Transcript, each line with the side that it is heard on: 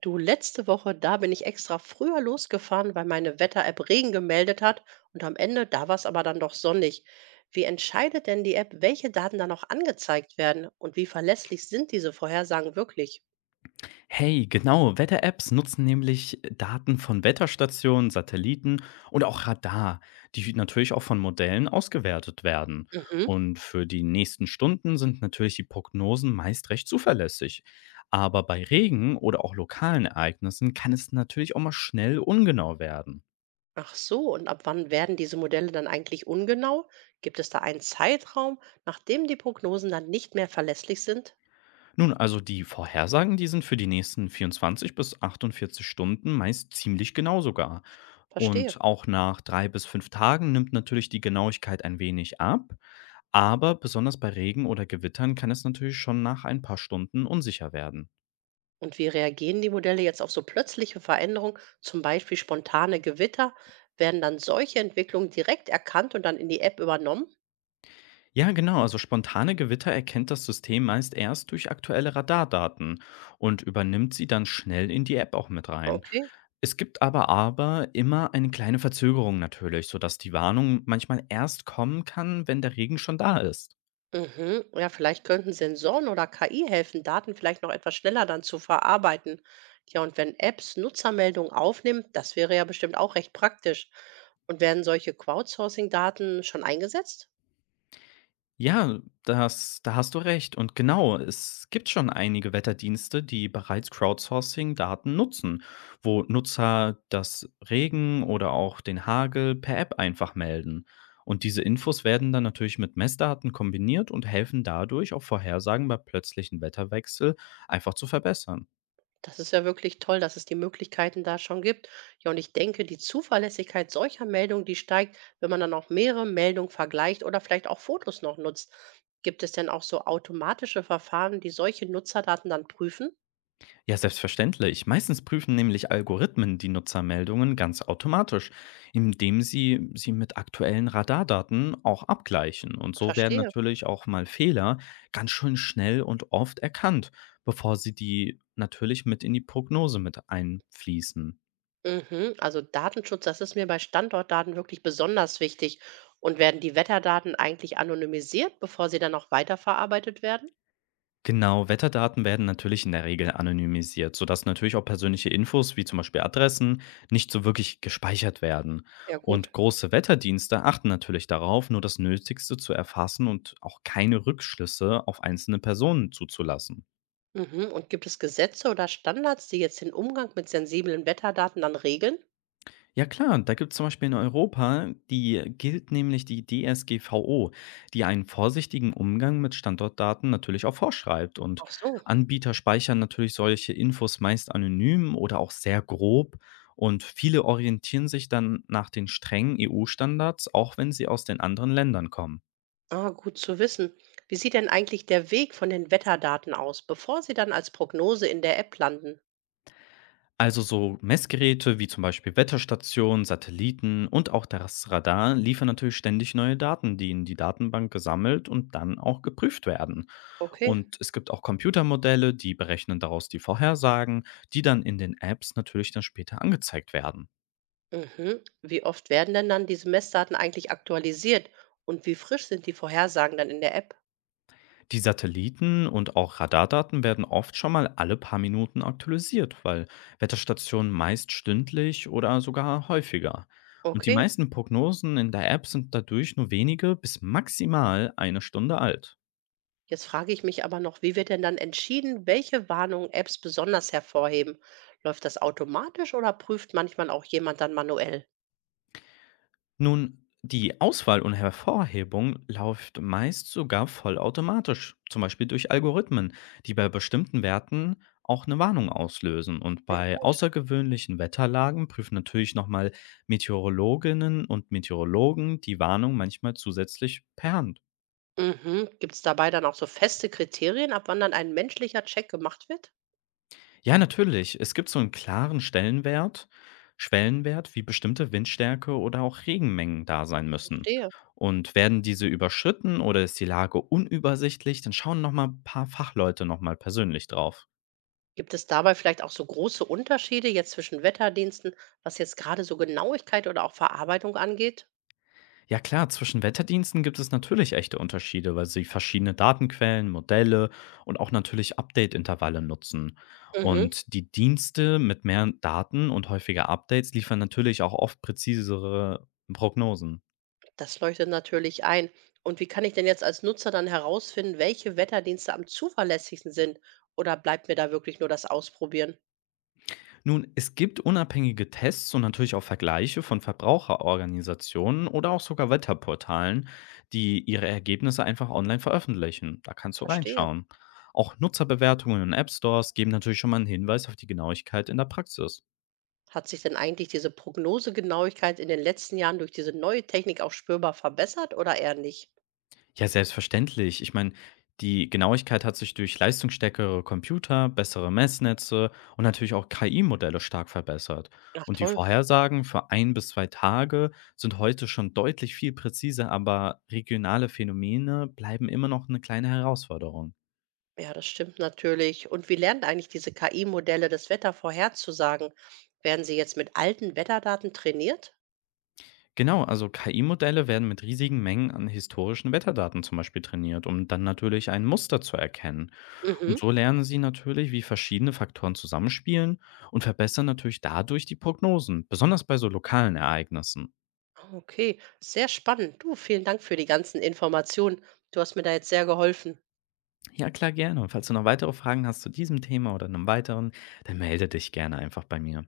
right: Du, letzte Woche, da bin ich extra früher losgefahren, weil meine Wetter-App Regen gemeldet hat und am Ende, da war es aber dann doch sonnig. Wie entscheidet denn die App, welche Daten dann noch angezeigt werden und wie verlässlich sind diese Vorhersagen wirklich?
left: Hey, genau, Wetter-Apps nutzen nämlich Daten von Wetterstationen, Satelliten und auch Radar, die natürlich auch von Modellen ausgewertet werden.
right: Mhm.
left: Und für die nächsten Stunden sind natürlich die Prognosen meist recht zuverlässig. Aber bei Regen oder auch lokalen Ereignissen kann es natürlich auch mal schnell ungenau werden.
right: Ach so, und ab wann werden diese Modelle dann eigentlich ungenau? Gibt es da einen Zeitraum, nachdem die Prognosen dann nicht mehr verlässlich sind?
left: Nun, also die Vorhersagen, die sind für die nächsten 24 bis 48 Stunden meist ziemlich genau sogar.
right: Verstehe.
left: Und auch nach drei bis fünf Tagen nimmt natürlich die Genauigkeit ein wenig ab, aber besonders bei Regen oder Gewittern kann es natürlich schon nach ein paar Stunden unsicher werden.
right: Und wie reagieren die Modelle jetzt auf so plötzliche Veränderungen, zum Beispiel spontane Gewitter? Werden dann solche Entwicklungen direkt erkannt und dann in die App übernommen?
left: Ja, genau, also spontane Gewitter erkennt das System meist erst durch aktuelle Radardaten und übernimmt sie dann schnell in die App auch mit rein.
right: Okay.
left: Es gibt aber immer eine kleine Verzögerung natürlich, sodass die Warnung manchmal erst kommen kann, wenn der Regen schon da ist.
right: Mhm. Ja, vielleicht könnten Sensoren oder KI helfen, Daten vielleicht noch etwas schneller dann zu verarbeiten. Ja, und wenn Apps Nutzermeldungen aufnehmen, das wäre ja bestimmt auch recht praktisch. Und werden solche Crowdsourcing-Daten schon eingesetzt?
left: Ja, das da hast du recht. Und genau, es gibt schon einige Wetterdienste, die bereits Crowdsourcing-Daten nutzen, wo Nutzer das Regen oder auch den Hagel per App einfach melden. Und diese Infos werden dann natürlich mit Messdaten kombiniert und helfen dadurch, auch Vorhersagen bei plötzlichen Wetterwechsel einfach zu verbessern.
right: Das ist ja wirklich toll, dass es die Möglichkeiten da schon gibt. Ja, und ich denke, die Zuverlässigkeit solcher Meldungen, die steigt, wenn man dann auch mehrere Meldungen vergleicht oder vielleicht auch Fotos noch nutzt. Gibt es denn auch so automatische Verfahren, die solche Nutzerdaten dann prüfen?
left: Ja, selbstverständlich. Meistens prüfen nämlich Algorithmen die Nutzermeldungen ganz automatisch, indem sie sie mit aktuellen Radardaten auch abgleichen. Und so werden
right: Verstehe.
left: natürlich auch mal Fehler ganz schön schnell und oft erkannt, bevor sie die natürlich mit in die Prognose mit einfließen.
right: Mhm. Also Datenschutz, das ist mir bei Standortdaten wirklich besonders wichtig. Und werden die Wetterdaten eigentlich anonymisiert, bevor sie dann auch weiterverarbeitet werden?
left: Genau, Wetterdaten werden natürlich in der Regel anonymisiert, sodass natürlich auch persönliche Infos wie zum Beispiel Adressen nicht so wirklich gespeichert werden.
right: Ja, gut.
left: Und große Wetterdienste achten natürlich darauf, nur das Nötigste zu erfassen und auch keine Rückschlüsse auf einzelne Personen zuzulassen.
right: Mhm. Und gibt es Gesetze oder Standards, die jetzt den Umgang mit sensiblen Wetterdaten dann regeln?
left: Ja klar, da gibt es zum Beispiel in Europa, die gilt nämlich die DSGVO, die einen vorsichtigen Umgang mit Standortdaten natürlich auch vorschreibt. Und
right: Ach so.
left: Anbieter speichern natürlich solche Infos meist anonym oder auch sehr grob. Und viele orientieren sich dann nach den strengen EU-Standards, auch wenn sie aus den anderen Ländern kommen.
right: Ah, gut zu wissen. Wie sieht denn eigentlich der Weg von den Wetterdaten aus, bevor sie dann als Prognose in der App landen?
left: Also so Messgeräte wie zum Beispiel Wetterstationen, Satelliten und auch das Radar liefern natürlich ständig neue Daten, die in die Datenbank gesammelt und dann auch geprüft werden.
right: Okay.
left: Und es gibt auch Computermodelle, die berechnen daraus die Vorhersagen, die dann in den Apps natürlich dann später angezeigt werden.
right: Mhm. Wie oft werden denn dann diese Messdaten eigentlich aktualisiert und wie frisch sind die Vorhersagen dann in der App?
left: Die Satelliten und auch Radardaten werden oft schon mal alle paar Minuten aktualisiert, weil Wetterstationen meist stündlich oder sogar häufiger. Und die
right: Okay.
left: meisten Prognosen in der App sind dadurch nur wenige bis maximal eine Stunde alt.
right: Jetzt frage ich mich aber noch, wie wird denn dann entschieden, welche Warnungen Apps besonders hervorheben? Läuft das automatisch oder prüft manchmal auch jemand dann manuell?
left: Nun, die Auswahl und Hervorhebung läuft meist sogar vollautomatisch, zum Beispiel durch Algorithmen, die bei bestimmten Werten auch eine Warnung auslösen. Und
right: Ja,
left: bei
right: gut.
left: außergewöhnlichen Wetterlagen prüfen natürlich nochmal Meteorologinnen und Meteorologen die Warnung manchmal zusätzlich per Hand.
right: Mhm. Gibt es dabei dann auch so feste Kriterien, ab wann dann ein menschlicher Check gemacht wird?
left: Ja, natürlich. Es gibt so einen klaren Stellenwert Schwellenwert, wie bestimmte Windstärke oder auch Regenmengen da sein müssen.
right: Verstehe.
left: Und werden diese überschritten oder ist die Lage unübersichtlich, dann schauen noch mal paar Fachleute noch mal persönlich drauf.
right: Gibt es dabei vielleicht auch so große Unterschiede jetzt zwischen Wetterdiensten, was jetzt gerade so Genauigkeit oder auch Verarbeitung angeht?
left: Ja klar, zwischen Wetterdiensten gibt es natürlich echte Unterschiede, weil sie verschiedene Datenquellen, Modelle und auch natürlich Update-Intervalle nutzen.
right: Mhm,
left: Und die Dienste mit mehr Daten und häufiger Updates liefern natürlich auch oft präzisere Prognosen.
right: das leuchtet natürlich ein. Und wie kann ich denn jetzt als Nutzer dann herausfinden, welche Wetterdienste am zuverlässigsten sind? Oder bleibt mir da wirklich nur das Ausprobieren?
left: Nun, es gibt unabhängige Tests und natürlich auch Vergleiche von Verbraucherorganisationen oder auch sogar Wetterportalen, die ihre Ergebnisse einfach online veröffentlichen. Da kannst du
right: Verstehe.
left: reinschauen. Auch Nutzerbewertungen in App Stores geben natürlich schon mal einen Hinweis auf die Genauigkeit in der Praxis.
right: Hat sich denn eigentlich diese Prognosegenauigkeit in den letzten Jahren durch diese neue Technik auch spürbar verbessert oder eher nicht?
left: Ja, selbstverständlich. Ich meine, die Genauigkeit hat sich durch leistungsstärkere Computer, bessere Messnetze und natürlich auch KI-Modelle stark verbessert.
right: Ach
left: Und die
right: toll.
left: Vorhersagen für ein bis zwei Tage sind heute schon deutlich viel präziser, aber regionale Phänomene bleiben immer noch eine kleine Herausforderung.
right: Ja, das stimmt natürlich. Und wie lernen eigentlich diese KI-Modelle, das Wetter vorherzusagen? Werden sie jetzt mit alten Wetterdaten trainiert?
left: Genau, also KI-Modelle werden mit riesigen Mengen an historischen Wetterdaten zum Beispiel trainiert, um dann natürlich ein Muster zu erkennen. Und
right: Mhm.
left: so lernen sie natürlich, wie verschiedene Faktoren zusammenspielen und verbessern natürlich dadurch die Prognosen, besonders bei so lokalen Ereignissen.
right: Okay, sehr spannend. Du, vielen Dank für die ganzen Informationen. Du hast mir da jetzt sehr geholfen.
left: Ja, klar, gerne. Und falls du noch weitere Fragen hast zu diesem Thema oder einem weiteren, dann melde dich gerne einfach bei mir.